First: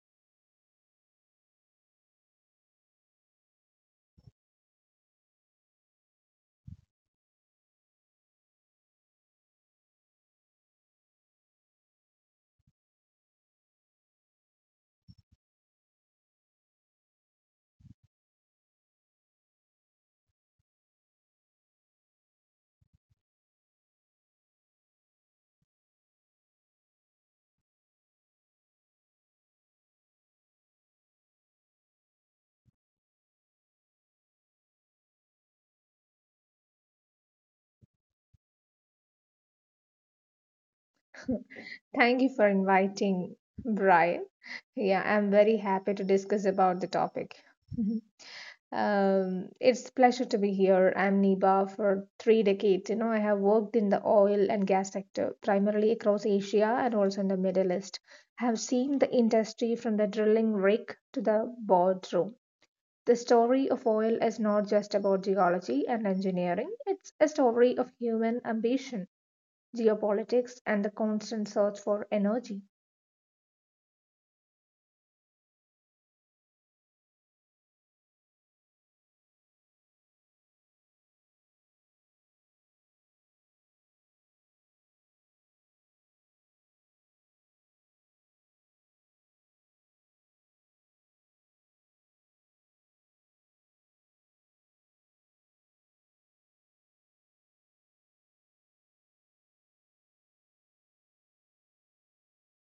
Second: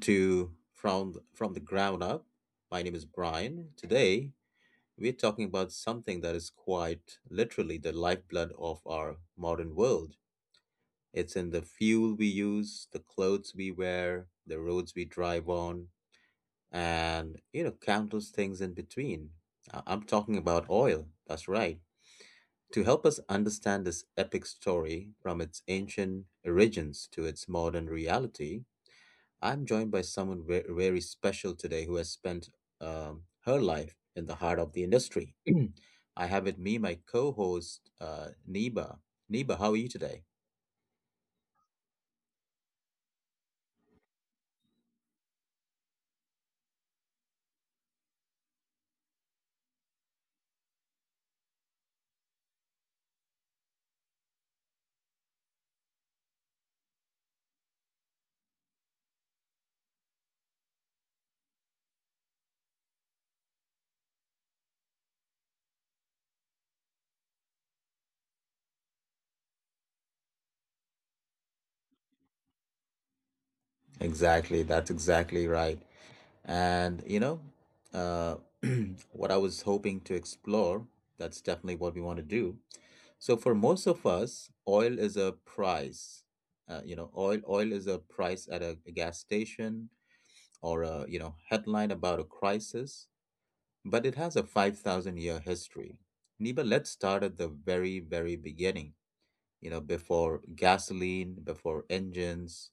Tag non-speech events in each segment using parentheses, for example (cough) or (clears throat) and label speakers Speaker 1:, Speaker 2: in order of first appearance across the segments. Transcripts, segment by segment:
Speaker 1: to From the Ground Up. My name is Brian. Today, we're talking about something that is quite literally the lifeblood of our modern world. It's in the fuel we use, the clothes we wear, the roads we drive on, and countless things in between. I'm talking about oil. That's right. To help us understand this epic story from its ancient origins to its modern reality, I'm joined by someone very special today who has spent her life in the heart of the industry. (clears throat) I have with me my co host, Neba. Neba, how are you today?
Speaker 2: Thank you for inviting Brian. Yeah, I'm very happy to discuss about the topic. Mhm. It's pleasure to be here. I'm Niba for 3 decades. I have worked in the oil and gas sector, primarily across Asia and also in the Middle East. I have seen the industry from the drilling rig to the boardroom. The story of oil is not just about geology and engineering, it's a story of human ambition, geopolitics, and the constant search for energy.
Speaker 1: Exactly, that's exactly right. And, uh, (clears throat) what I was hoping to explore, that's definitely what we want to do. So, for most of us, oil is a price. Oil is a price at a gas station or a headline about a crisis, but it has a 5,000 year history. Niba, let's start at the very, very beginning. Before gasoline, before engines.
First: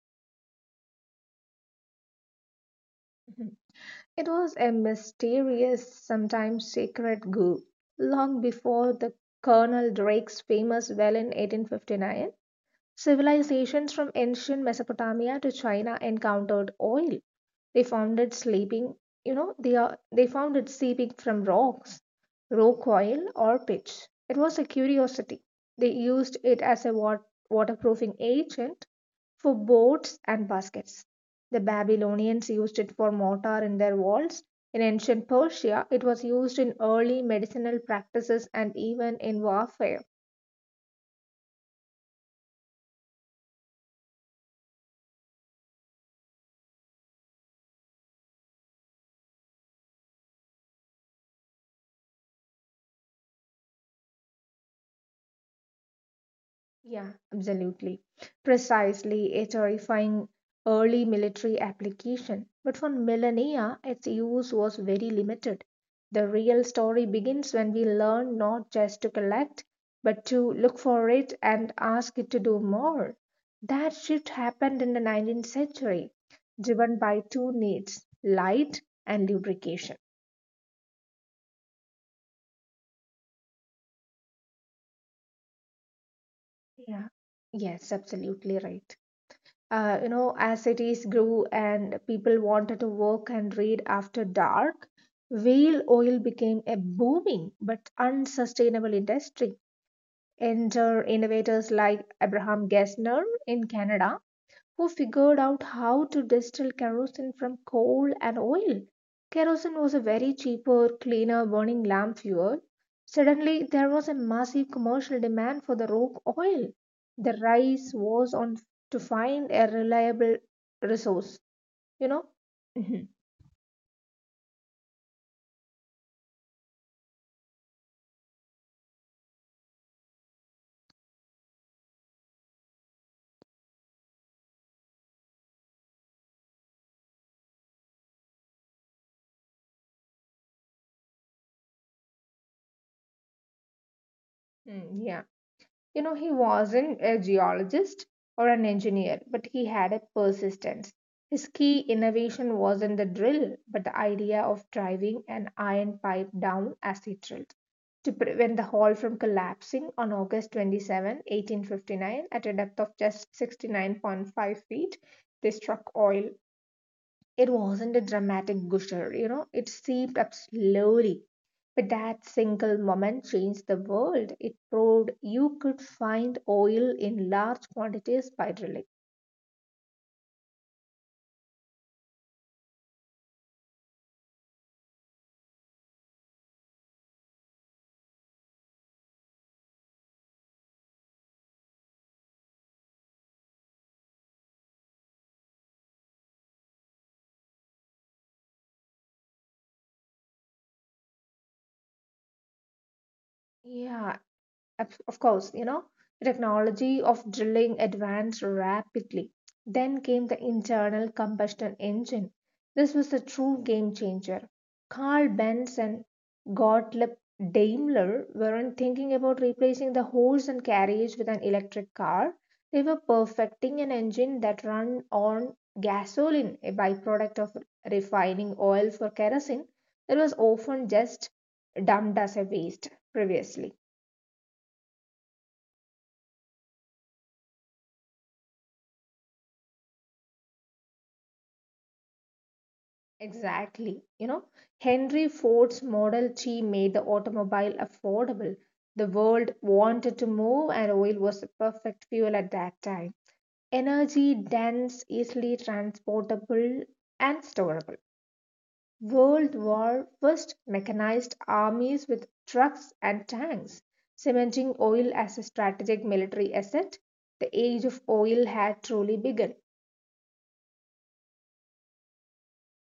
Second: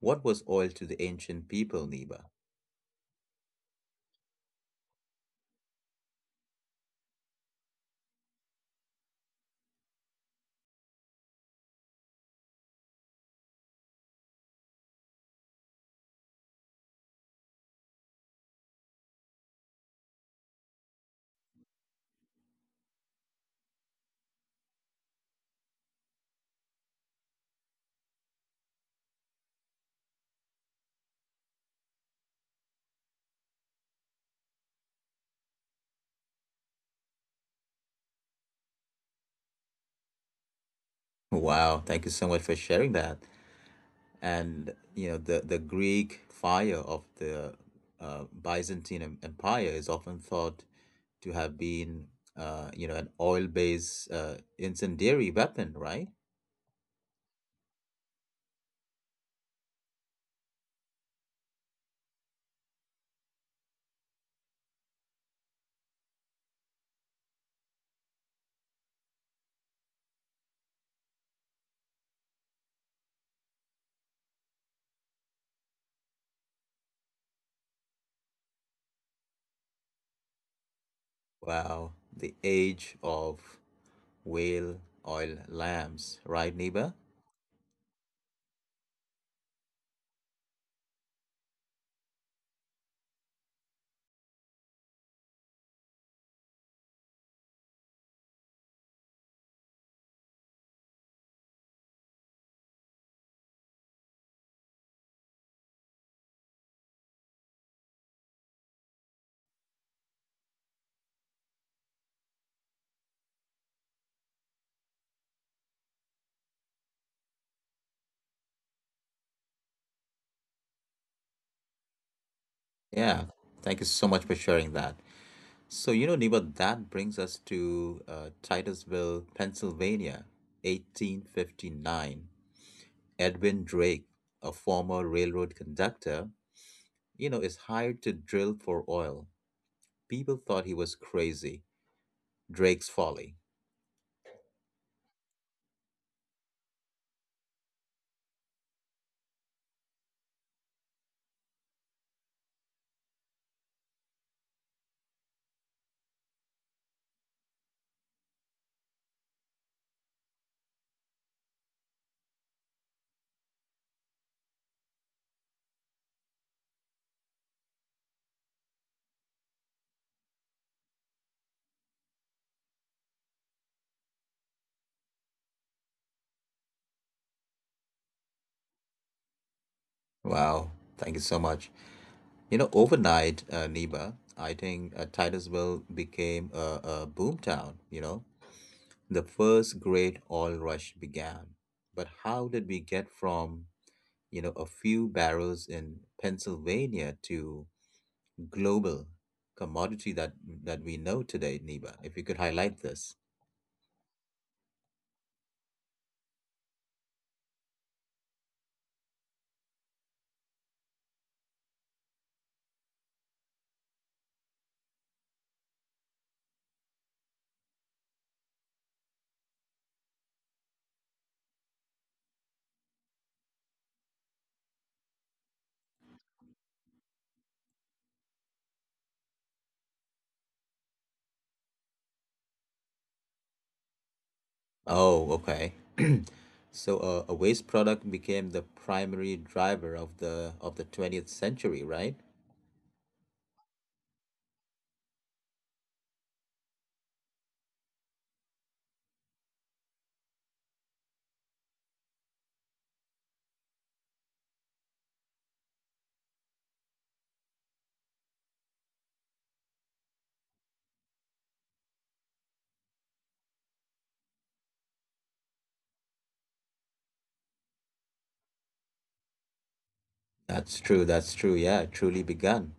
Speaker 1: What was oil to the ancient people, Niba?
Speaker 2: Mm-hmm. It was a mysterious, sometimes sacred group. Long before the Colonel Drake's famous well in 1859, civilizations from ancient Mesopotamia to China encountered oil. They found it sleeping, they found it sleeping from rocks, rock oil, or pitch. It was a curiosity. They used it as a waterproofing agent for boats and baskets. The Babylonians used it for mortar in their walls. In ancient Persia, it was used in early medicinal practices and even in warfare.
Speaker 1: Wow, thank you so much for sharing that. And the Greek fire of the Byzantine Empire is often thought to have been an oil based incendiary weapon, right?
Speaker 2: Yeah, absolutely. Precisely a terrifying early military application. But for millennia, its use was very limited. The real story begins when we learn not just to collect, but to look for it and ask it to do more. That shift happened in the 19th century, driven by two needs light and lubrication.
Speaker 1: Wow, the age of whale oil lamps, right, Niba?
Speaker 2: Yeah, yes, absolutely right. As cities grew and people wanted to work and read after dark, whale oil became a booming but unsustainable industry. Enter innovators like Abraham Gessner in Canada who figured out how to distill kerosene from coal and oil. Kerosene was a very cheaper, cleaner burning lamp fuel. Suddenly, there was a massive commercial demand for the rogue oil. The race was on to find a reliable resource, you know? Mhm.
Speaker 1: Yeah, thank you so much for sharing that. So, Niba, that brings us to Titusville, Pennsylvania, 1859. Edwin Drake, a former railroad conductor, is hired to drill for oil. People thought he was crazy. Drake's folly.
Speaker 2: Mm, yeah. You know, he wasn't a geologist or an engineer, but he had a persistence. His key innovation wasn't the drill, but the idea of driving an iron pipe down as he drilled to prevent the hall from collapsing on August 27, 1859, at a depth of just 69.5 feet. They struck oil, it wasn't a dramatic gusher, you know, it seeped up slowly. But that single moment changed the world. It proved you could find oil in large quantities by drilling.
Speaker 1: Wow, thank you so much. Overnight, Neba, I think Titusville became a boom town. The first great oil rush began. But how did we get from, a few barrels in Pennsylvania to global commodity that we know today, Niba? If you could highlight this.
Speaker 2: Yeah, of course, the technology of drilling advanced rapidly. Then came the internal combustion engine. This was a true game changer. Carl Benz and Gottlieb Daimler weren't thinking about replacing the horse and carriage with an electric car. They were perfecting an engine that ran on gasoline, a byproduct of refining oil for kerosene that was often just dumped as a waste previously.
Speaker 1: Oh, okay. (clears throat) So a waste product became the primary driver of the 20th century, right?
Speaker 2: Exactly. Henry Ford's Model T made the automobile affordable. The world wanted to move, and oil was the perfect fuel at that time. Energy dense, easily transportable, and storable. World War first mechanized armies with trucks and tanks, cementing oil as a strategic military asset. The age of oil had truly begun.
Speaker 1: That's true. That's true. Yeah, truly begun.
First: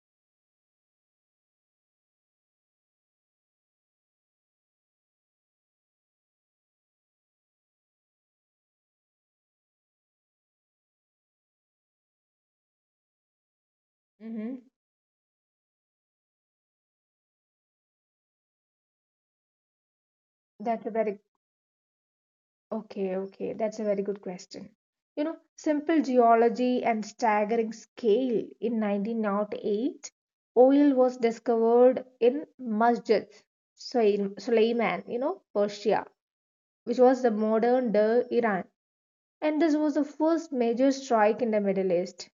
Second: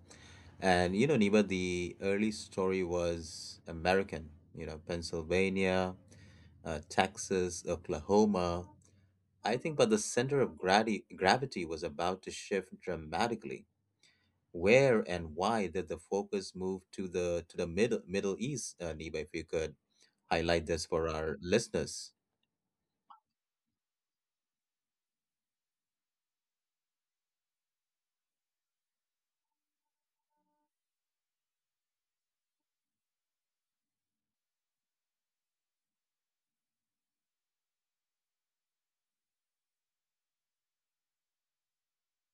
Speaker 1: And Niba, the early story was American. Pennsylvania, Texas, Oklahoma. I think, but the center of gravity was about to shift dramatically.
Speaker 2: Mhm.
Speaker 1: Where and why did the focus move to the Middle East, Niba? If you could highlight this
Speaker 2: That's a
Speaker 1: for
Speaker 2: very
Speaker 1: our listeners.
Speaker 2: Okay, okay, that's a very good question. Simple geology and staggering scale. In 1908, oil was discovered in Masjid Sulaiman, Persia, which was the modern day Iran. And this was the first major strike in the Middle East.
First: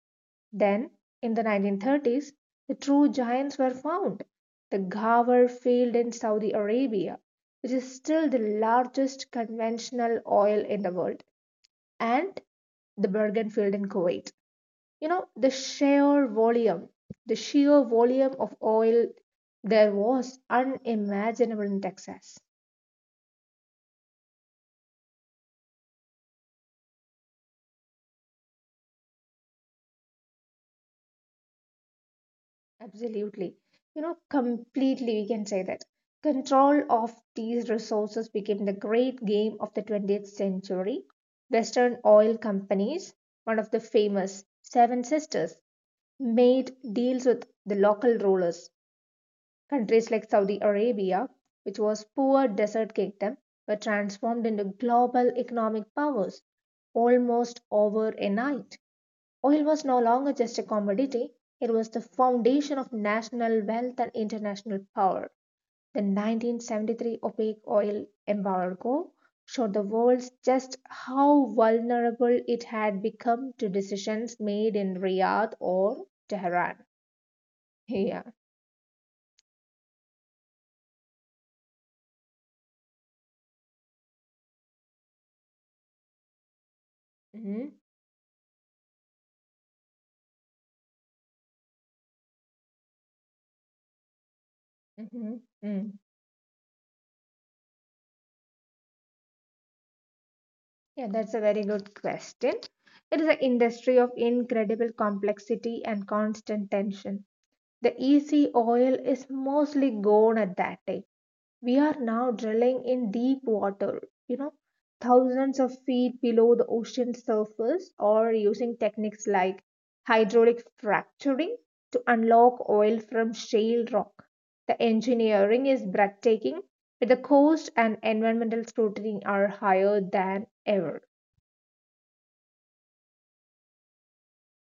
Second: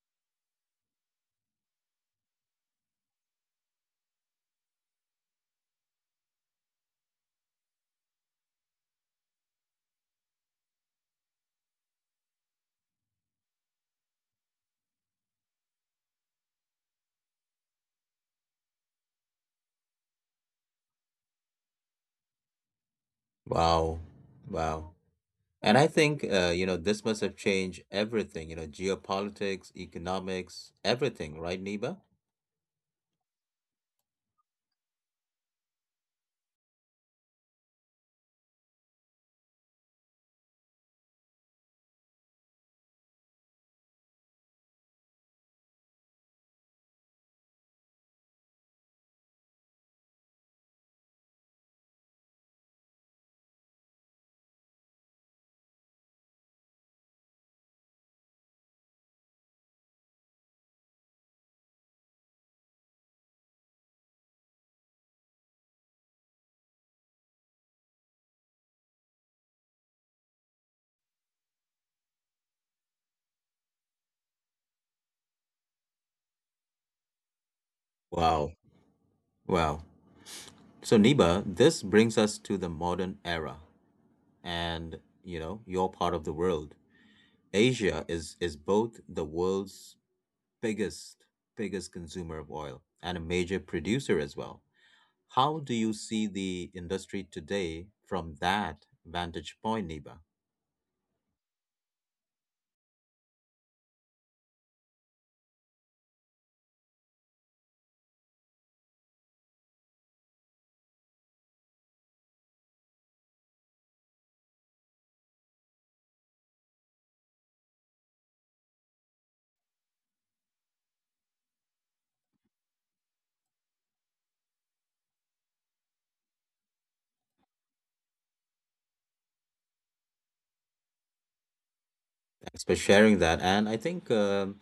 Speaker 2: Then, in the 1930s, the true giants were found. The Ghawar field in Saudi Arabia, which is still the largest conventional oil in the world, and the Bergen field in Kuwait. You know, the sheer volume, the sheer volume of oil there was unimaginable in Texas.
Speaker 1: Wow, wow. And I think this must have changed everything. Geopolitics, economics, everything, right, Niba?
Speaker 2: Absolutely. Completely we can say that. Control of these resources became the great game of the 20th century. Western oil companies, one of the famous Seven Sisters, made deals with the local rulers. Countries like Saudi Arabia, which was poor desert kingdom, were transformed into global economic powers almost over a night. Oil was no longer just a commodity, it was the foundation of national wealth and international power. The 1973 OPEC oil embargo showed the world just how vulnerable it had become to decisions made in Riyadh or Tehran. Yeah.
Speaker 1: Wow, wow. So, Niba, this brings us to the modern era. And your part of the world,
Speaker 2: hmm
Speaker 1: Asia, is both the world's biggest biggest consumer of oil and a major producer as well. How do you
Speaker 2: hmm
Speaker 1: see the industry today from that vantage point, Niba?
Speaker 2: Yeah, that's a very good question. It is an industry of incredible complexity and constant tension. The EC oil is mostly gone at that time. We are now drilling in deep water, you know, thousands of feet below the ocean surface, or using techniques like hydraulic fracturing to unlock oil from shale rock. The engineering is breathtaking, but the cost and environmental scrutiny are higher than ever.
Speaker 1: Thanks for sharing that. And I think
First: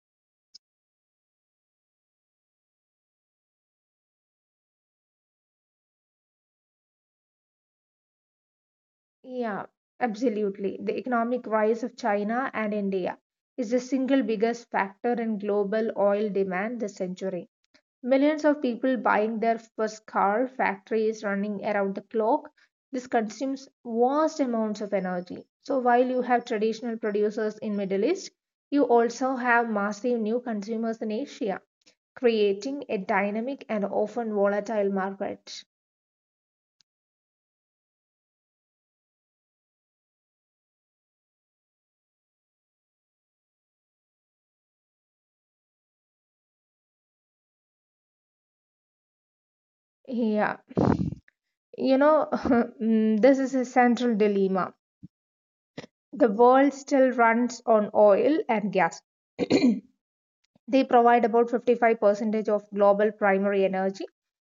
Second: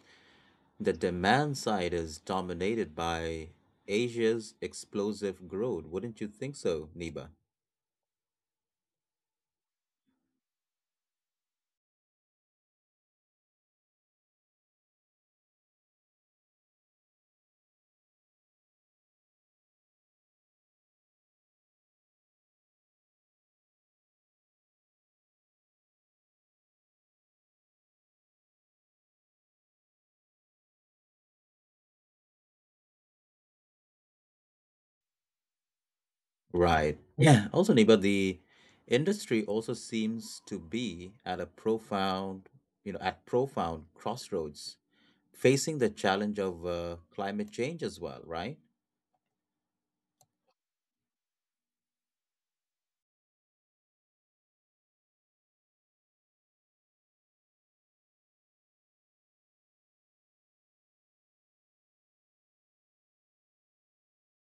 Speaker 1: the demand side is dominated by Asia's explosive growth. Wouldn't you think so, Niba?
Speaker 2: Yeah, absolutely. The economic rise of China and India is the single biggest factor in global oil demand this century. Millions of people buying their first car, factories running around the clock. This consumes vast amounts of energy. So while you have traditional producers in Middle East, you also have massive new consumers in Asia, creating a dynamic and often volatile market.
Speaker 1: Right. Yeah. Also, Niba, the industry also seems to be at a profound, you know, at profound crossroads, facing the challenge of climate change as well, right?
Speaker 2: Yeah, (laughs) this is a central dilemma. The world still runs on oil and gas. (clears throat) They provide about 55% of global primary energy,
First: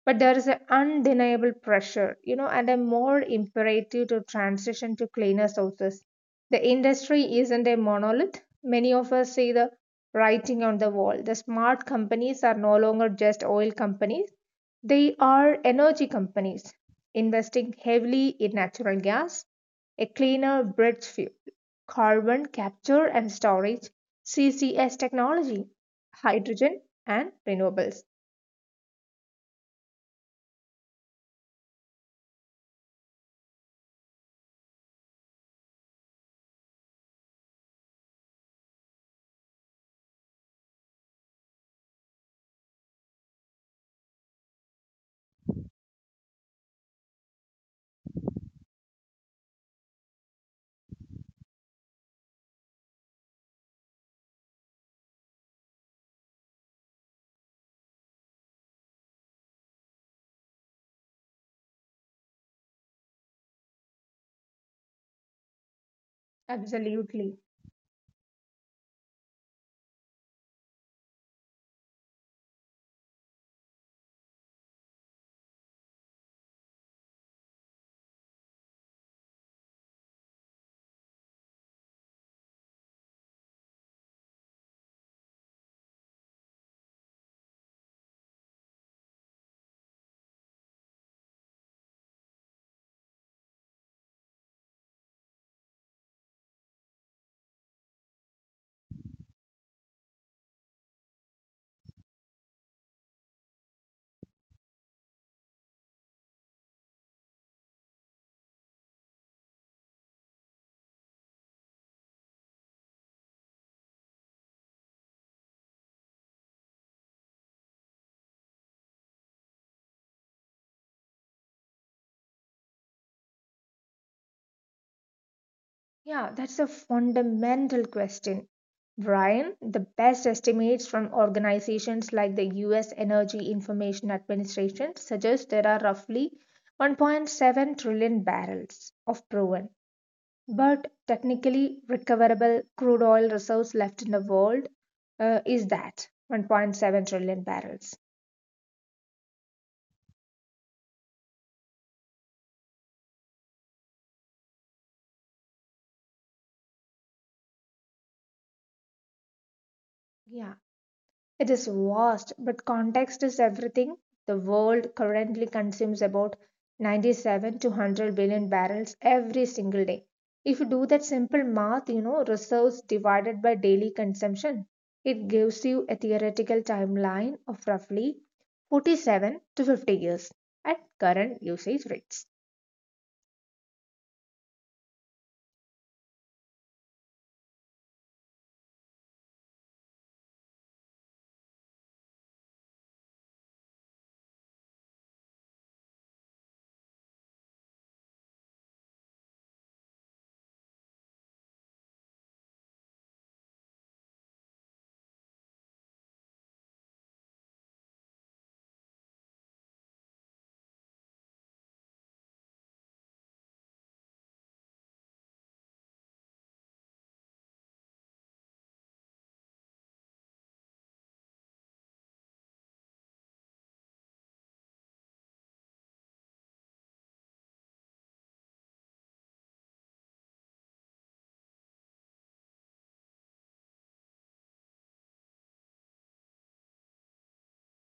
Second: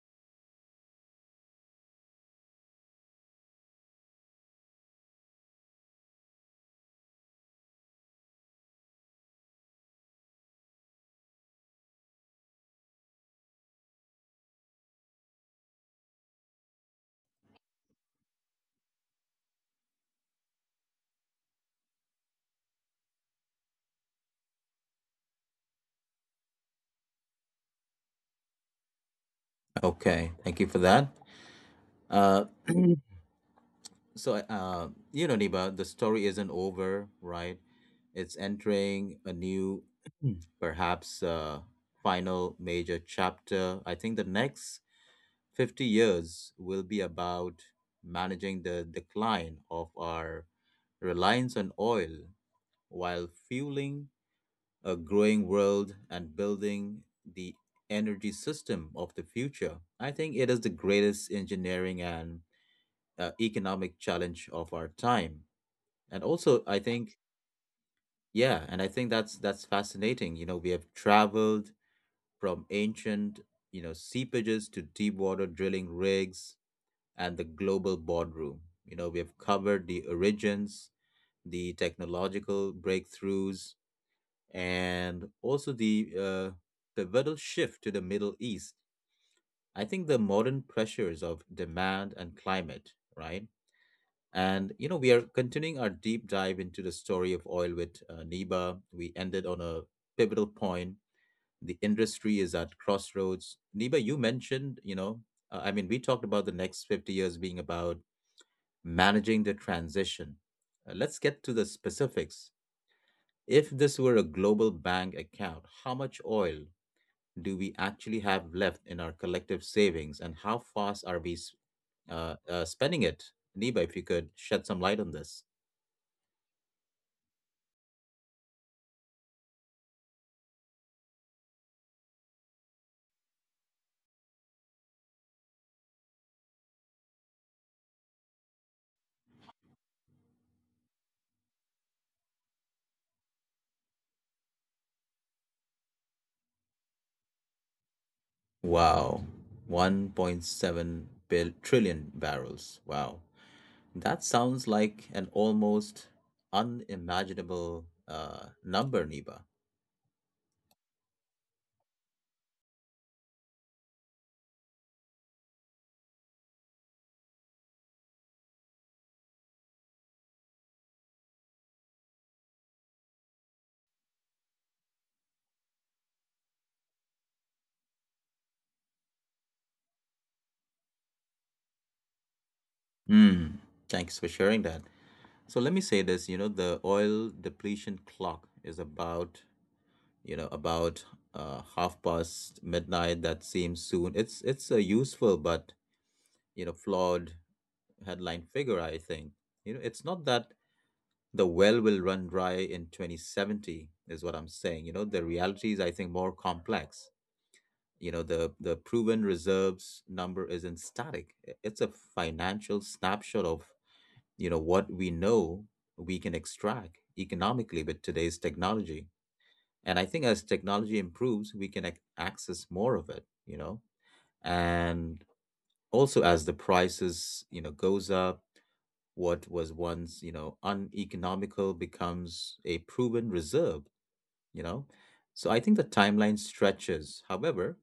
Speaker 2: but there is an undeniable pressure, and a more imperative to transition to cleaner sources. The industry isn't a monolith. Many of us see the writing on the wall. The smart companies are no longer just oil companies, they are energy companies investing heavily in natural gas, a cleaner bridge fuel, carbon capture and storage, CCS technology, hydrogen, and renewables.
Speaker 1: Okay. Thank you for that. Uh, so, Niba, the story isn't over, right? It's entering a new, (clears throat) perhaps, final major chapter. I think the next 50 years will be about managing the decline of our reliance on oil while fueling a growing world and building the energy system of the future. I think it is the greatest engineering and economic challenge of our time. And also, I think,
Speaker 2: Absolutely.
Speaker 1: yeah, and I think that's fascinating. We have traveled from ancient, seepages to deep water drilling rigs and the global boardroom. We have covered the origins, the technological breakthroughs, and also the pivotal shift to the Middle East. I think the modern pressures of demand and climate, right? And we are continuing our deep dive into the story of oil with Neba. We ended on a pivotal point. The industry is at crossroads. Neba, you mentioned, I mean, we talked about the next 50 years being about managing the transition. Let's get to the specifics. If this were a global bank account, how much oil do we actually have left in our collective savings and how fast are we spending it? Niba, if you could shed some light on this.
Speaker 2: Yeah, that's a fundamental question. Brian, the best estimates from organizations like the US Energy Information Administration suggest there are roughly 1.7 trillion barrels of proven but technically recoverable crude oil reserves left in the world, is that 1.7 trillion barrels.
Speaker 1: Wow. 1.7 trillion barrels. Wow. That sounds like an almost unimaginable number, Niba.
Speaker 2: Yeah, it is vast, but context is everything. The world currently consumes about 97 to 100 billion barrels every single day. If you do that simple math, reserves divided by daily consumption, it gives you a theoretical timeline of roughly 47 to 50 years at current usage rates.
Speaker 1: Hmm. Thanks for sharing that. So let me say this. The oil depletion clock is about half past midnight. That seems soon. It's a useful but flawed headline figure. I think it's not that the well will run dry in 2070 is what I'm saying. The reality is I think more complex. The proven reserves number isn't static. It's a financial snapshot of what we know we can extract economically with today's technology. And I think as technology improves, we can access more of it. And also, as the prices goes up, what was once uneconomical becomes a proven reserve. You know so I think the timeline stretches. However,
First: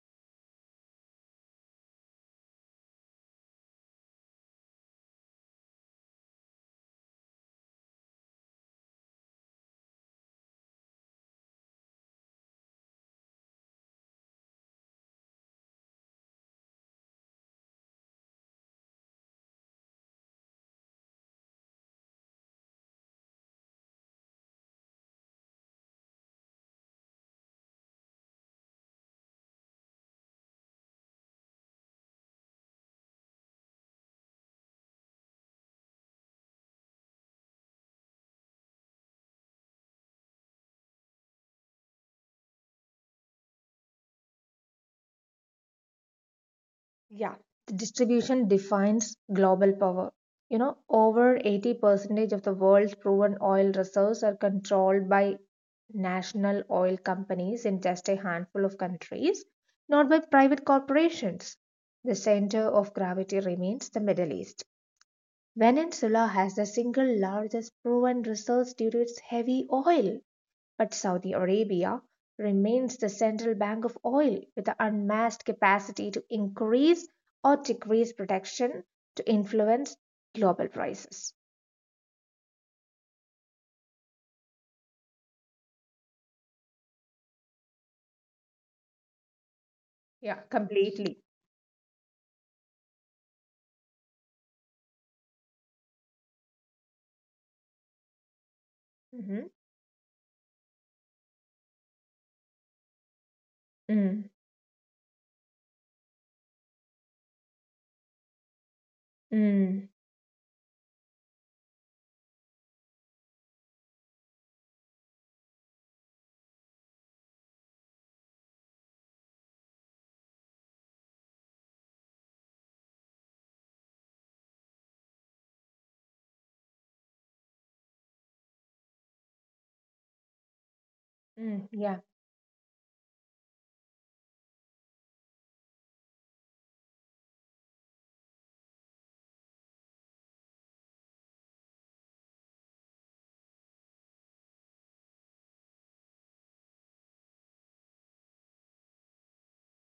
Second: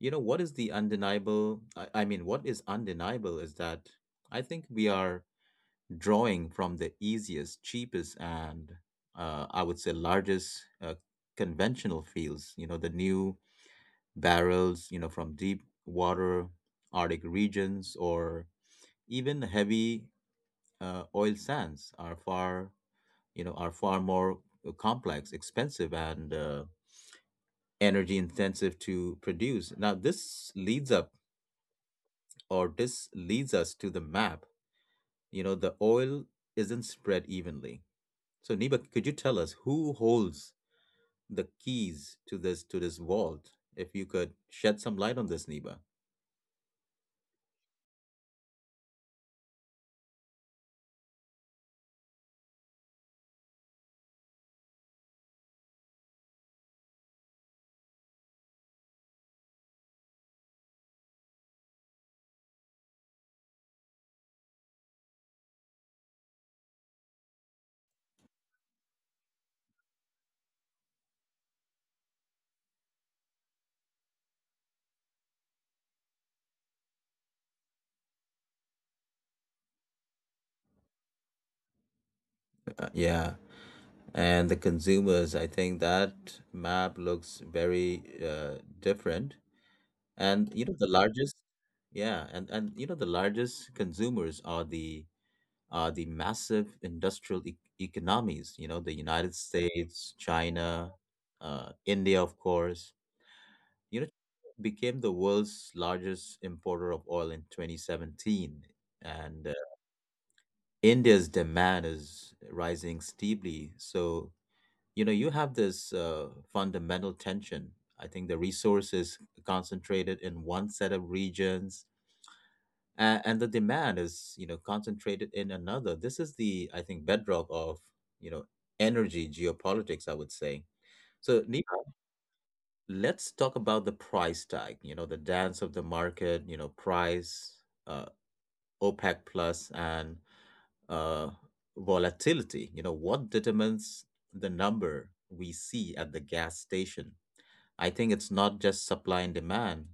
Speaker 1: what is the undeniable, I mean, what is undeniable is that I think we are drawing from the easiest, cheapest, and I would say largest conventional fields, the new barrels, from deep water, Arctic regions, or even heavy oil sands are far more complex, expensive, and energy intensive to produce. Now, this leads up, or this leads us to the map. The oil isn't spread evenly. So, Niba, could you tell us who holds the keys to this vault? If you could shed some light on this, Niba.
Speaker 2: Yeah, the distribution defines global power. Over 80% of the world's proven oil reserves are controlled by national oil companies in just a handful of countries, not by private corporations. The center of gravity remains the Middle East. Venezuela has the single largest proven reserves due to its heavy oil. But Saudi Arabia remains the central bank of oil with the unmatched capacity to increase or decrease production to influence global prices.
Speaker 1: Yeah, and the consumers. I think that map looks very different.
Speaker 2: Yeah,
Speaker 1: And you know the
Speaker 2: completely.
Speaker 1: largest, yeah, and the largest consumers are the massive industrial economies. The United
Speaker 2: Mm-hmm.
Speaker 1: States, China, India, of course, You know,
Speaker 2: Mm,
Speaker 1: became the world's largest importer of oil in 2017, and
Speaker 2: mm,
Speaker 1: India's demand is rising steeply. So, you have this fundamental tension. I think the resource is concentrated in one set of regions, and the demand is, concentrated in another. This is the, I think, bedrock of, you know, energy geopolitics, I would say. So,
Speaker 2: yeah,
Speaker 1: let's talk about the price tag, the dance of the market, price, uh, OPEC plus, and uh, volatility. What determines the number we see at the gas station? I think it's not just supply and demand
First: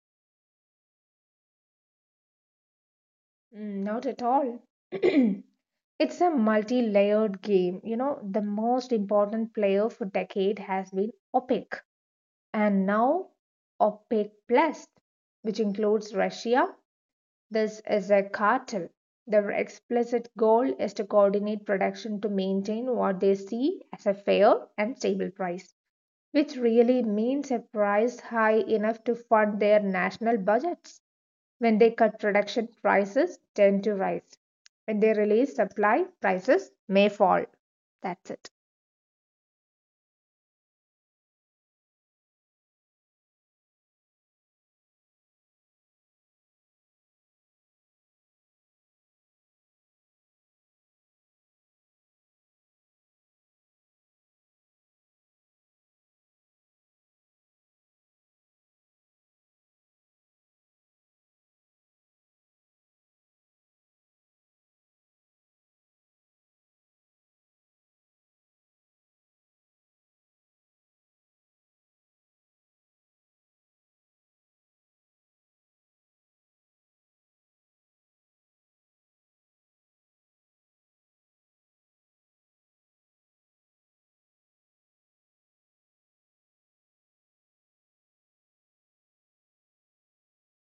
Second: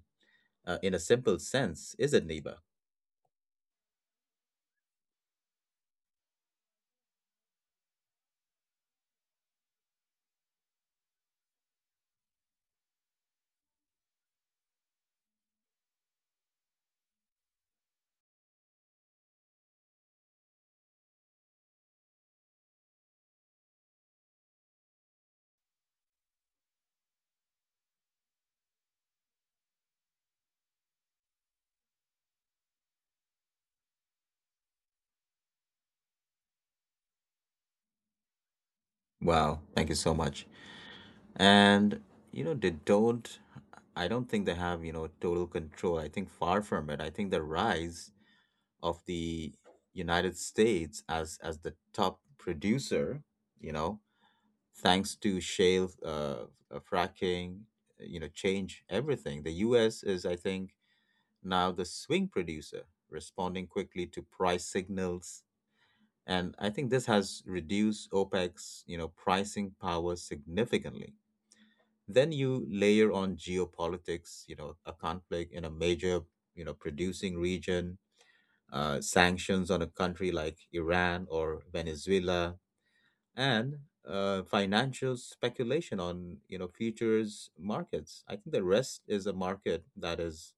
Speaker 1: in a simple sense, is it, Neba?
Speaker 2: not at all. (clears throat) It's a multi layered game. The most important player for decade has been OPEC, and now OPEC Plus, which includes Russia. This is a cartel. Their explicit goal is to coordinate production to maintain what they see as a fair and stable price, which really means a price high enough to fund their national budgets. When they cut production, prices tend to rise. When they release supply, prices may fall. That's it.
Speaker 1: Wow, thank you so much. And, you know, they don't, I don't think they have, total control. I think far from it. I think the rise of the United States as the top producer, you know, thanks to shale fracking, change everything. The U.S. is, I think, now the swing producer, responding quickly to price signals, and I think this has reduced OPEC's, pricing power significantly. Then you layer on geopolitics, a conflict in a major, producing region, sanctions on a country like Iran or Venezuela, and financial speculation on futures markets. I think the rest is a market that is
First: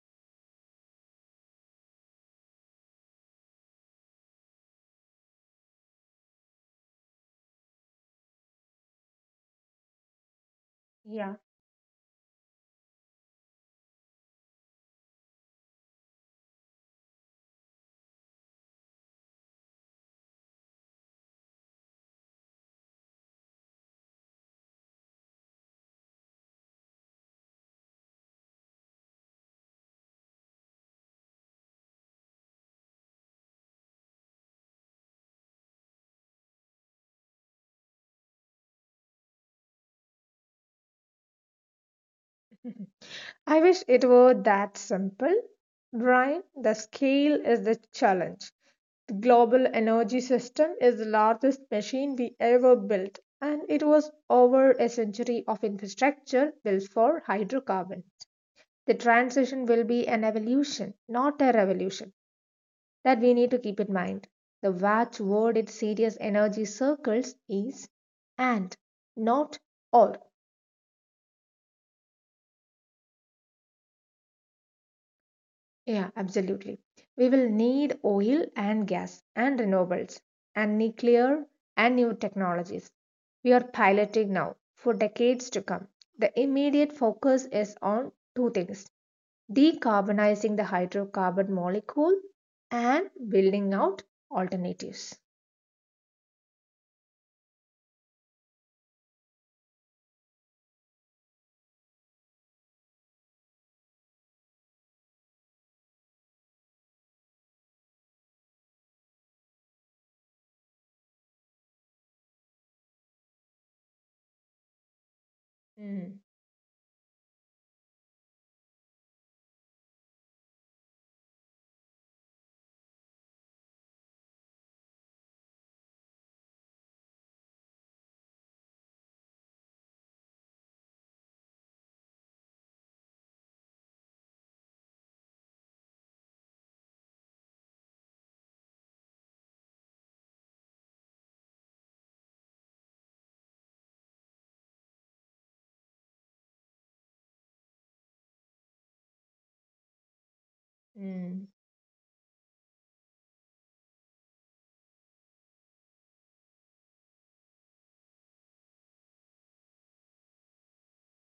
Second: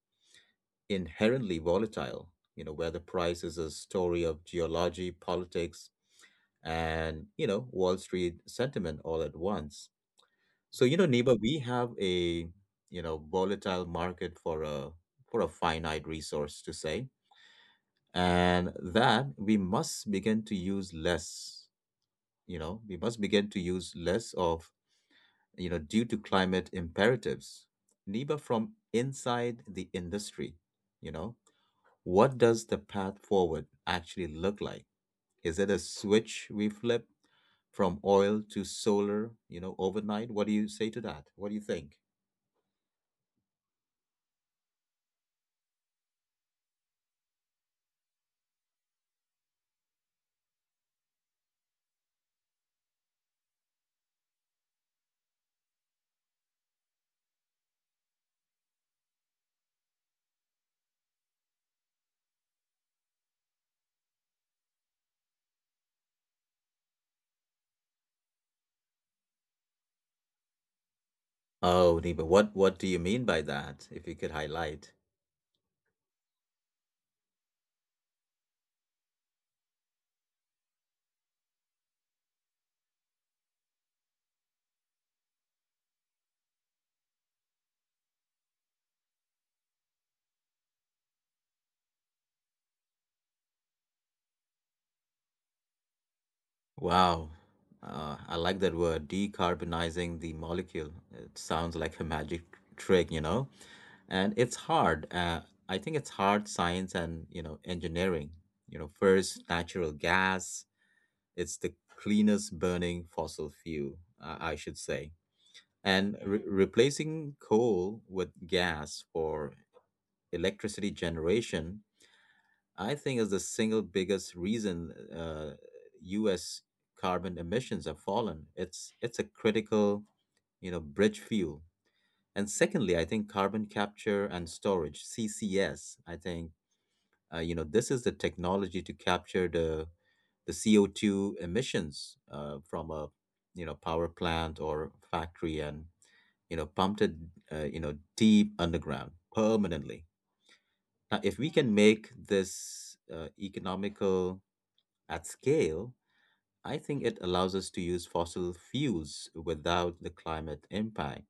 Speaker 1: inherently volatile. Where the price is a story of geology, politics, and Wall Street sentiment all at once. So,
Speaker 2: Yeah.
Speaker 1: Neba, we have a volatile market for a finite resource, to say, and that we must begin to use less. We must begin to use less of, due to climate imperatives. Niba, from inside the industry, you know what does the path forward actually look like? Is it a switch we flip from oil to solar, overnight? What do you say to that? What do you think?
Speaker 2: I wish it were that simple. Brian, the scale is the challenge. The global energy system is the largest machine we ever built, and it was over a century of infrastructure built for hydrocarbon. The transition will be an evolution, not a revolution, that we need to keep in mind. The watchword in serious energy circles is and, not or.
Speaker 1: Oh, Niba, what do you mean by that? If you could highlight.
Speaker 2: Yeah, absolutely. We will need oil and gas and renewables and nuclear and new technologies. We are piloting now for decades to come. The immediate focus is on two things: decarbonizing the hydrocarbon molecule and building out alternatives.
Speaker 1: Wow. I like that word, decarbonizing the molecule. It sounds like a magic trick, you know? And it's hard. I think it's hard science and, engineering. First, natural gas. It's the cleanest burning fossil fuel, I should say. And
Speaker 2: Mm,
Speaker 1: re replacing coal with gas for electricity generation I think is the single biggest reason U.S. carbon emissions have fallen. It's a critical, bridge fuel. And secondly, I think carbon capture and storage (CCS). I think this is the technology to capture the CO two emissions from a power plant or factory and pumped it deep underground permanently. Now, if
Speaker 2: mm.
Speaker 1: we can make this economical at scale, I think it allows us to use fossil fuels without the climate impact.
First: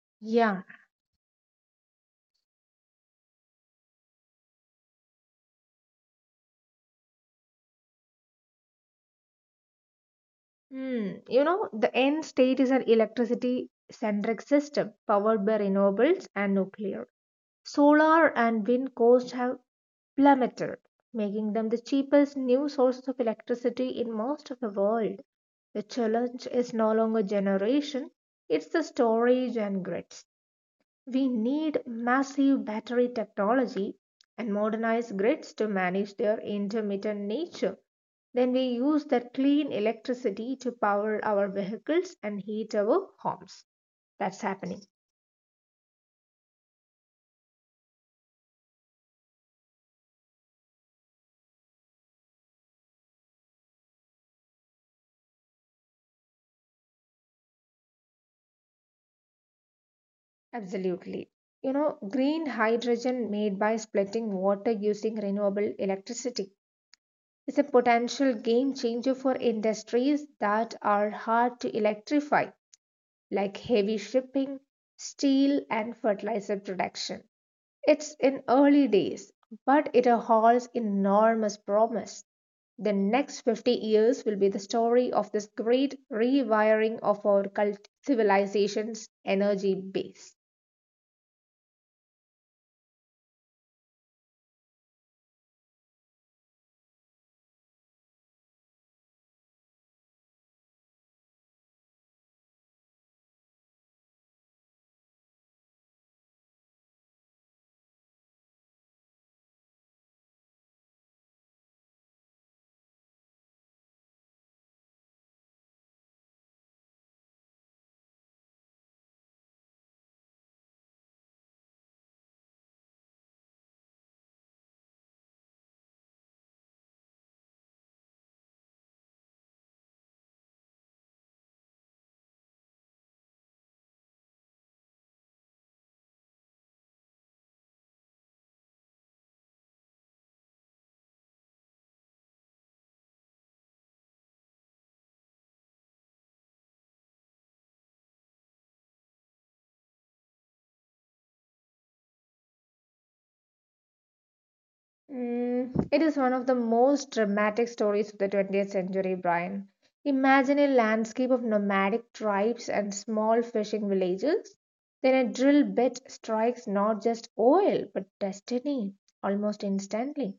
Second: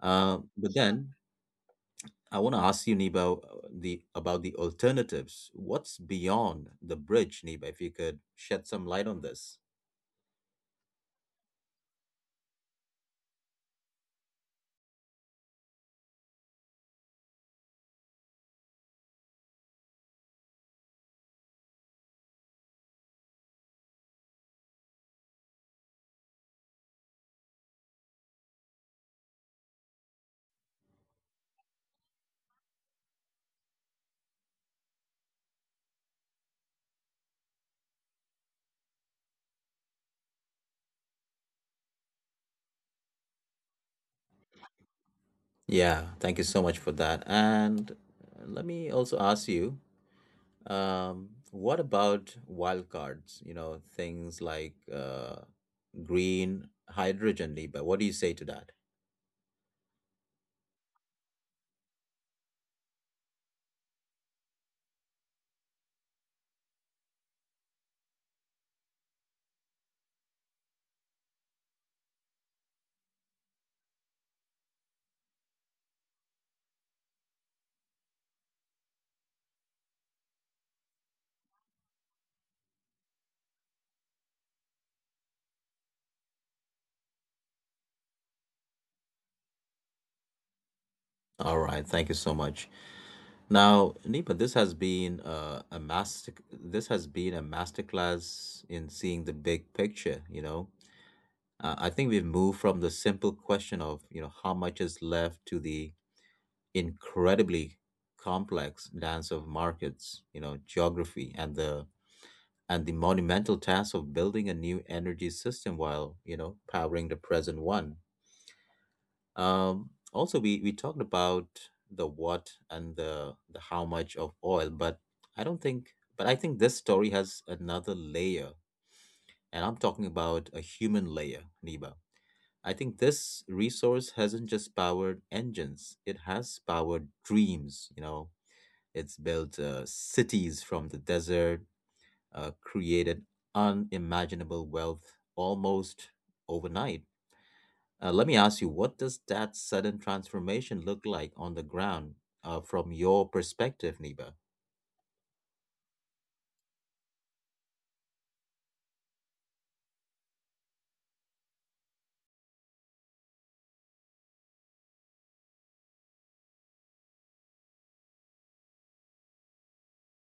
Speaker 1: Uh,
Speaker 2: Yeah,
Speaker 1: but then I want to ask you, Niba, the about the alternatives. What's beyond the bridge, Niba? If you could shed some light on this.
Speaker 2: hmm. The end state is an electricity centric system powered by renewables and nuclear. Solar and wind costs have plummeted, making them the cheapest new sources of electricity in most of the world. The challenge is no longer generation, it's the storage and grids. We need massive battery technology and modernized grids to manage their intermittent nature. Then we use that clean electricity to power our vehicles and heat our homes. That's happening.
Speaker 1: Yeah, thank you so much for that. And let me also ask you, what about wildcards? You know, things like green hydrogen, Niba. What do you say to that?
Speaker 2: Absolutely. Green hydrogen made by splitting water using renewable electricity is a potential game changer for industries that are hard to electrify, like heavy shipping, steel, and fertilizer production. It's in early days, but it holds enormous promise. The next 50 years will be the story of this great rewiring of our civilization's energy base.
Speaker 1: All right, thank you so much. Now, Nipa, this has been a master. This has been a masterclass in seeing the big picture. You know, I think we've moved from the simple question of you know how much is left to the incredibly complex dance of markets, you know, geography, and the monumental task of building a new energy system while you know powering the present one. Also, we talked about the what and the how much of oil, but I don't think, but I think this story has another layer, and I'm talking about a human layer, Niba. I think this resource hasn't just powered engines, it has powered dreams. You know, it's built cities from the desert, created unimaginable wealth almost overnight. Let me ask you, what does that sudden transformation look like on the ground from your perspective, Niba?
Speaker 2: Mm, it is one of the most dramatic stories of the 20th century, Brian. Imagine a landscape of nomadic tribes and small fishing villages. Then a drill bit strikes not just oil, but destiny almost instantly.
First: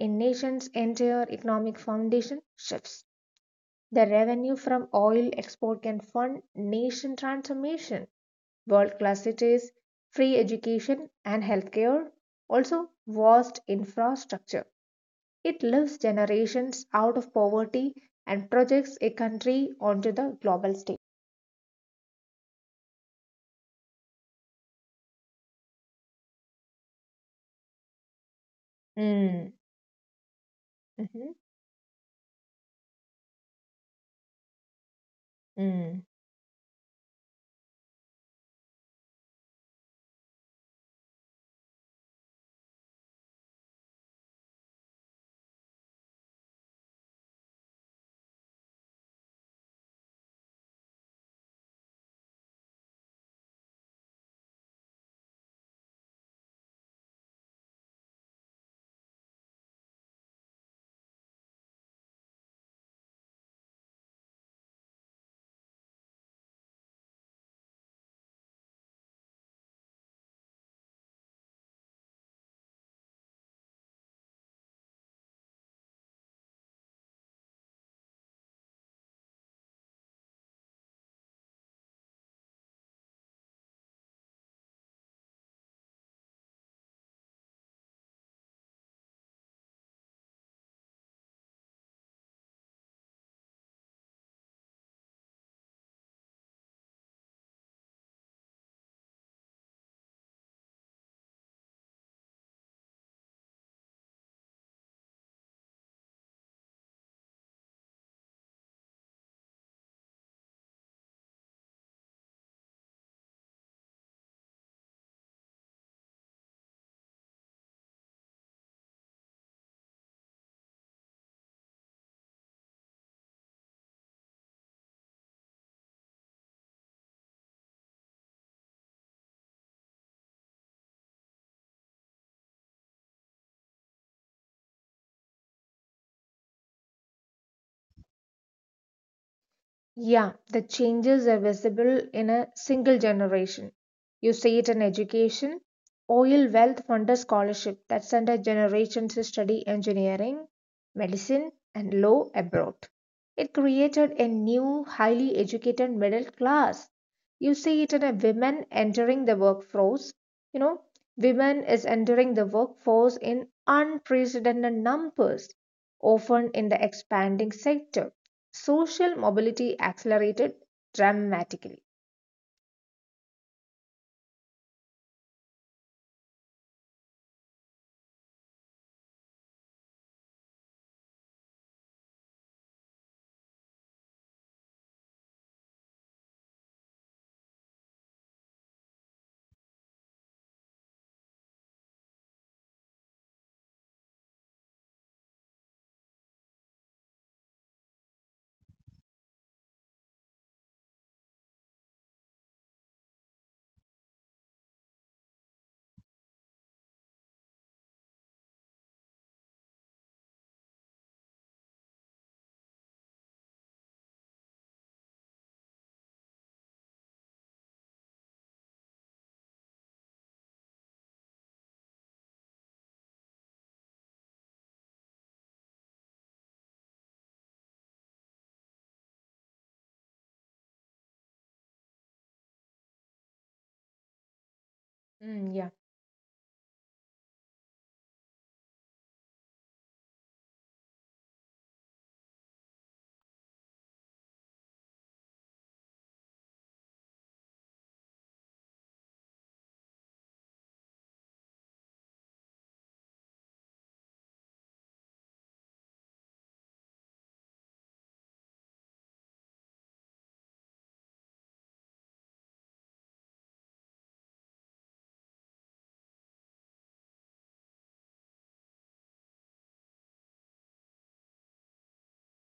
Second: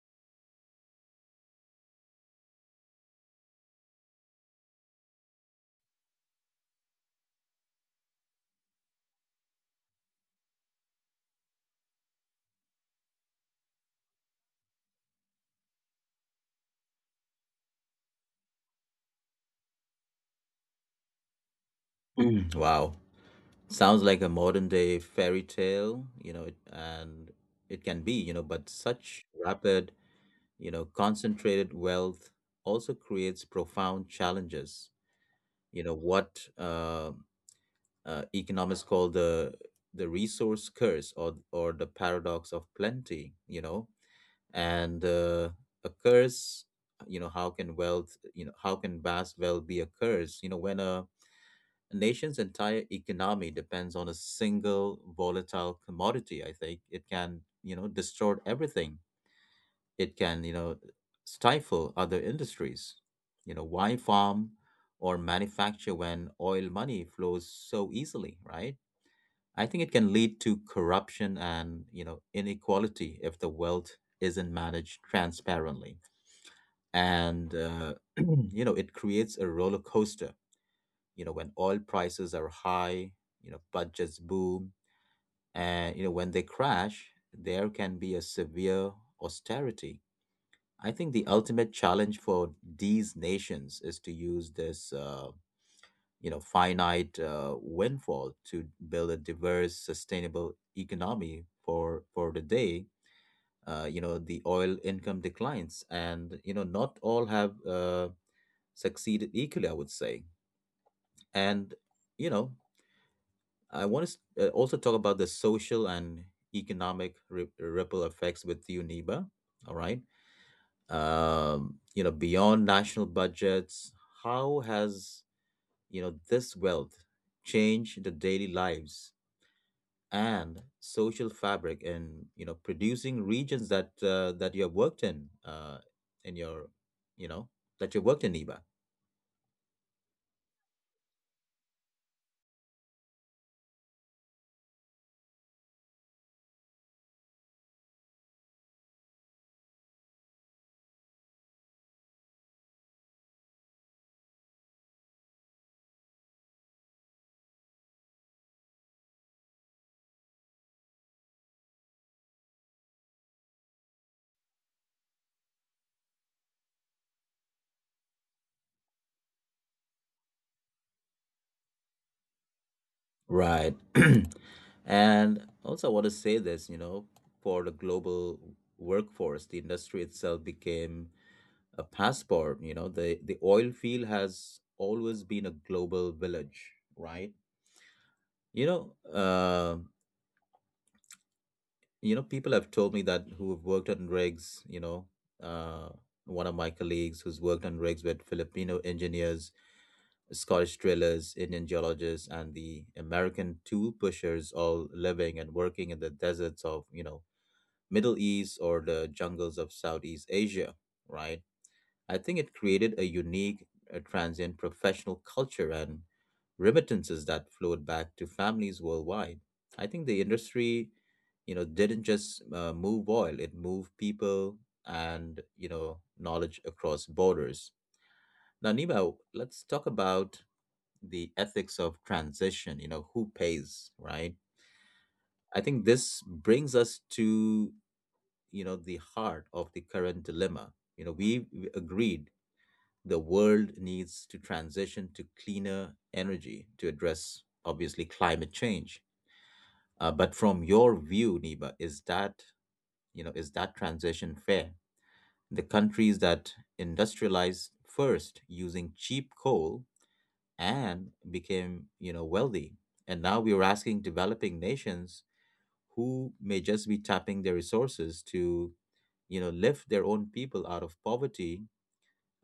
Speaker 2: A nation's entire economic foundation shifts. The revenue from oil export can fund nation transformation, world class cities, free education and healthcare, also vast infrastructure. It lifts generations out of poverty and projects a country onto the global stage.
Speaker 1: Mm, wow. Sounds like a modern day fairy tale, you know, it, and it can be, you know, but such
Speaker 2: Mm,
Speaker 1: rapid, you know,
Speaker 2: mhm,
Speaker 1: concentrated wealth also creates profound challenges. You know,
Speaker 2: mm.
Speaker 1: what economists call the resource curse or the paradox of plenty, you know, and a curse, you know. How can wealth you know how can vast wealth be a curse, you know, when a nation's entire economy depends on a single volatile commodity? I think it can, you know, distort everything. It can, you know, stifle other industries. You know, why farm or manufacture when oil money flows so easily, right? I think it can lead to corruption and, you know, inequality if the wealth isn't managed transparently. And (clears throat) you know, it creates a roller coaster. You know, when oil prices are high, you know, budgets boom, and, you know, when they crash, there can be a severe austerity. I think the ultimate challenge for these nations is to use this you know finite windfall to build a diverse sustainable economy for the day you know the oil income declines, and, you know, not all have succeeded equally, I would say. And, you know, I want to also talk about the social and economic ripple effects with UNIBA. All right. You know, beyond national budgets, how has, you know, this wealth changed the daily lives and social fabric in, you know, producing regions that that you have worked in your, you know, that you worked in, Niba?
Speaker 2: Yeah, the changes are visible in a single generation. You see it in education. Oil Wealth Funder Scholarship that sent a generation to study engineering, medicine, and law abroad. It created a new, highly educated middle class. You see it in a women entering the workforce. You know, women is entering the workforce in unprecedented numbers, often in the expanding sector. Social mobility accelerated dramatically.
Speaker 1: Right. (clears throat) And also, I want to say this, you know, for the global workforce, the industry itself became a passport. You know, the oil field has always been a global village, right? You know, uh, you know, people have told me that who have worked on rigs, you know, uh, one of my colleagues who's worked on rigs with Filipino engineers, Scottish drillers, Indian geologists, and the American tool pushers all living and working in the deserts of, you know, Middle East or the jungles of Southeast Asia, right? I think it created a unique, transient professional culture and remittances that flowed back to families worldwide. I think the industry, you know, didn't just move oil, it moved people and, you know, knowledge across borders. Now, Nima, let's talk about the ethics of transition, you know, who pays, right?
Speaker 2: Mm,
Speaker 1: I
Speaker 2: yeah.
Speaker 1: think this brings us to, you know, the heart of the current dilemma. You know, we agreed the world needs to transition to cleaner energy to address obviously climate change. But from your view, Niba, is that transition fair? The countries that industrialize first using cheap coal and became, you know, wealthy. And now we are asking developing nations who may just be tapping their resources to, you know, lift their own people out of poverty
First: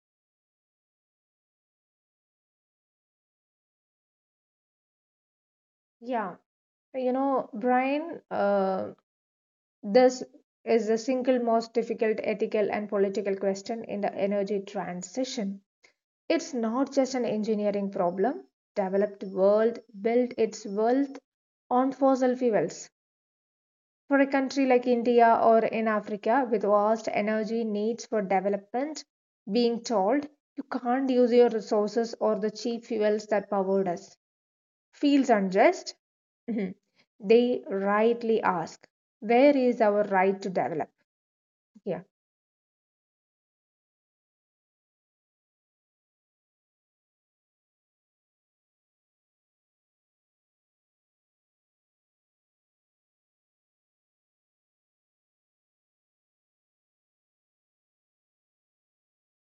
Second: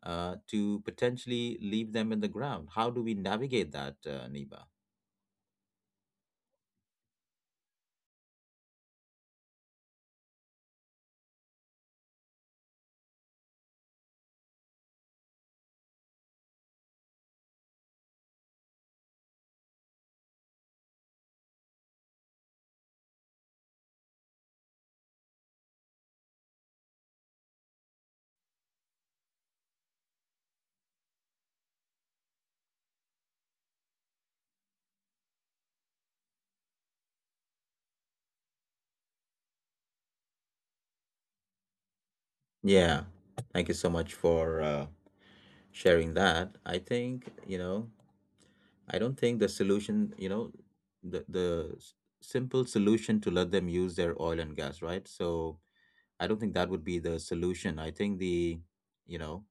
Speaker 1: to potentially leave them in the ground. How do we navigate that, Niba?
Speaker 2: Yeah, Brian, this is the single most difficult ethical and political question in the energy transition. It's not just an engineering problem. Developed world built its wealth on fossil fuels. For a country like India or in Africa with vast energy needs for development, being told you can't use your resources or the cheap fuels that powered us feels unjust. Mhm. They rightly ask, where is our right to develop? Yeah.
Speaker 1: Yeah, thank you so much for sharing that. I think, you know, I don't think the solution, you know, the, the s- simple solution to let them use their oil and gas, right? So I don't think that would be the solution. I think the, you know,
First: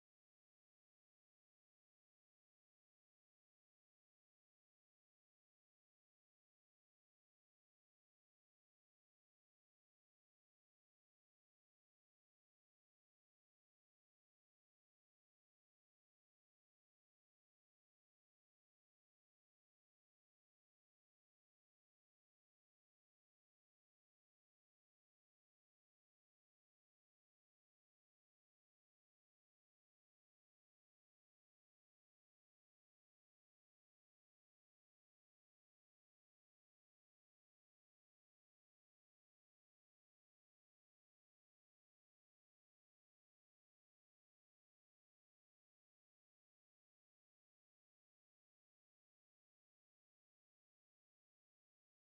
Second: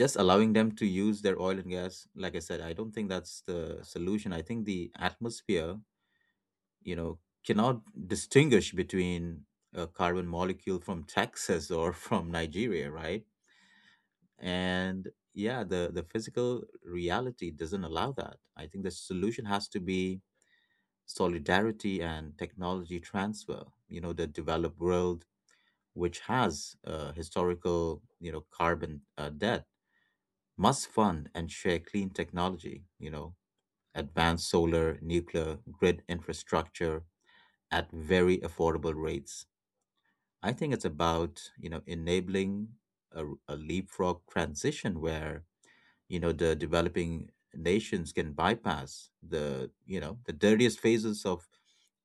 Speaker 1: just allowing them to use their oil and gas, like I said, I don't think that's the solution. I think the atmosphere, you know, cannot distinguish between a carbon molecule from Texas or (laughs) from Nigeria, right? And yeah, the physical reality doesn't allow that. I think the solution has to be solidarity and technology transfer. You know, the developed world which has historical, you know, carbon debt, must fund and share clean technology, you know, advanced solar, nuclear, grid infrastructure at very affordable rates. I think it's about, you know, enabling a leapfrog transition where, you know, the developing nations can bypass the, you know, the dirtiest phases of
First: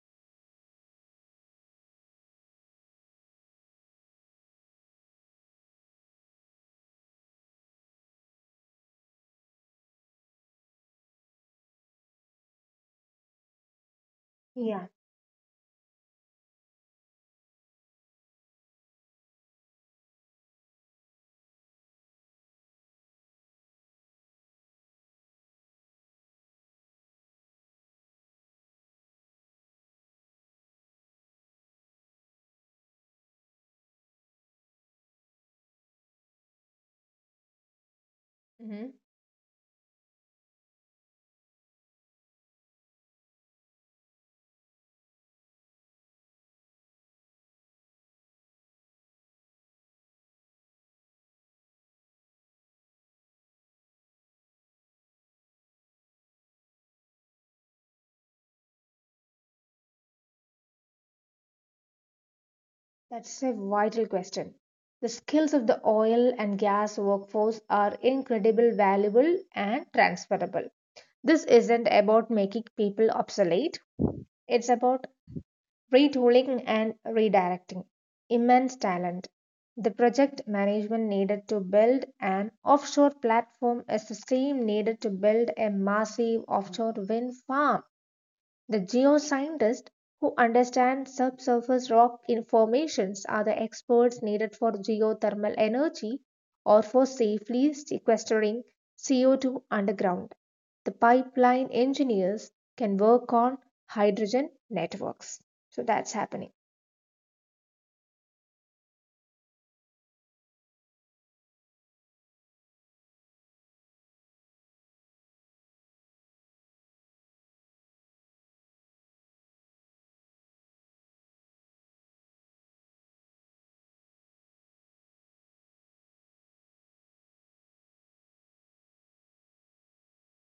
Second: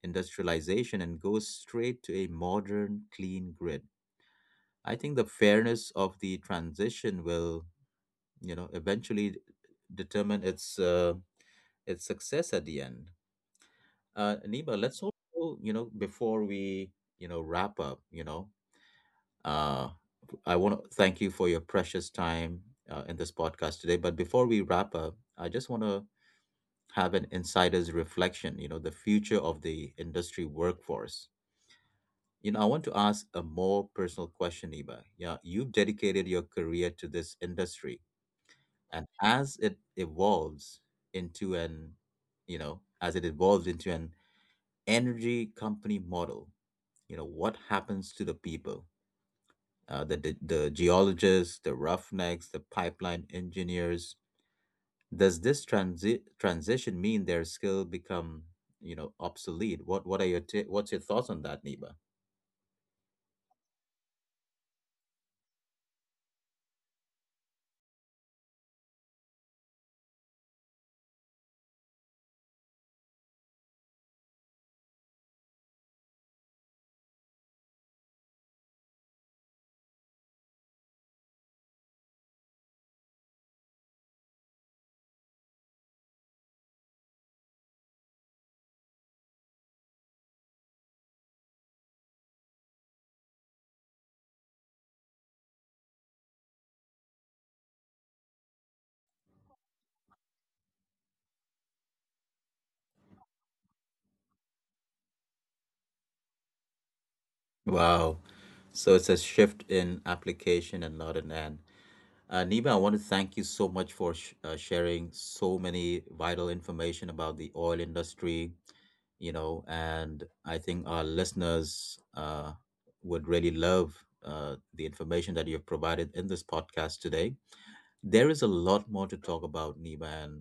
Speaker 1: industrialization and go straight to a modern, clean grid. I think the fairness of the transition will, you know, eventually determine its success at the end. Niba,
Speaker 2: Yeah.
Speaker 1: let's also, you know, before we, you know, wrap up, you know, uh, I want to thank you for your precious time in this podcast today. But before we wrap up, I just want to have an insider's reflection. You know, the future of the industry workforce. You know, I want to ask a more personal question, Niba. Yeah, you've dedicated your career to this industry,
Speaker 2: Mhm.
Speaker 1: and as it evolves into an you know as it evolves into an energy company model, you know, what happens to the people, the geologists, the roughnecks, the pipeline engineers? Does this transition mean their skill become, you know, obsolete? What are your what's your thoughts on that, niba?
Speaker 2: That's a vital question. The skills of the oil and gas workforce are incredibly valuable and transferable. This isn't about making people obsolete, it's about retooling and redirecting. Immense talent. The project management needed to build an offshore platform is the same needed to build a massive offshore wind farm. The geoscientists who understand subsurface rock formations are the experts needed for geothermal energy or for safely sequestering CO2 underground. The pipeline engineers can work on hydrogen networks. So that's happening.
Speaker 1: Wow, so it's a shift in application and not an end. Nima, I want to thank you so much for sharing so many vital information about the oil industry, you know, and I think our listeners would really love the information that you've provided in this podcast today. There is a lot more to talk about, Nima, and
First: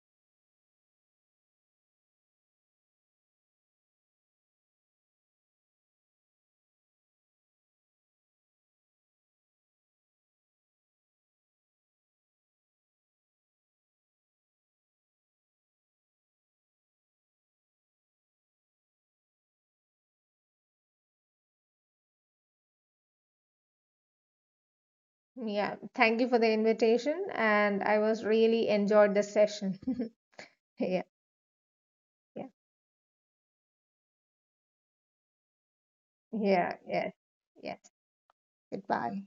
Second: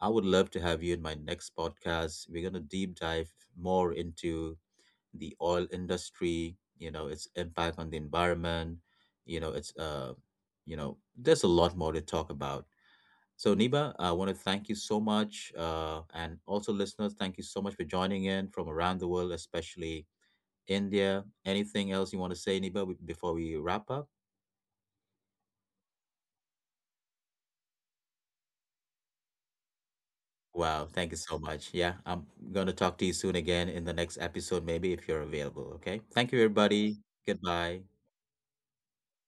Speaker 1: I would love to have you in my next podcast. We're going to deep dive more into the oil industry, you know, its impact on the environment, you know, it's you know, there's a lot more to talk about. So Niba, I want to thank you so much, and also listeners, thank you so much for joining in from around the world, especially India. Anything else you want to say, Niba, before we wrap up?
Speaker 2: Yeah, thank you for the invitation and I was really enjoyed the session. (laughs)
Speaker 1: Wow,
Speaker 2: Yeah,
Speaker 1: thank you so much. Yeah, I'm
Speaker 2: yeah,
Speaker 1: going to talk to you soon again in the next episode, maybe if you're available. Okay. Thank you,
Speaker 2: yeah,
Speaker 1: everybody.
Speaker 2: yeah. Yes,
Speaker 1: Goodbye.
Speaker 2: goodbye.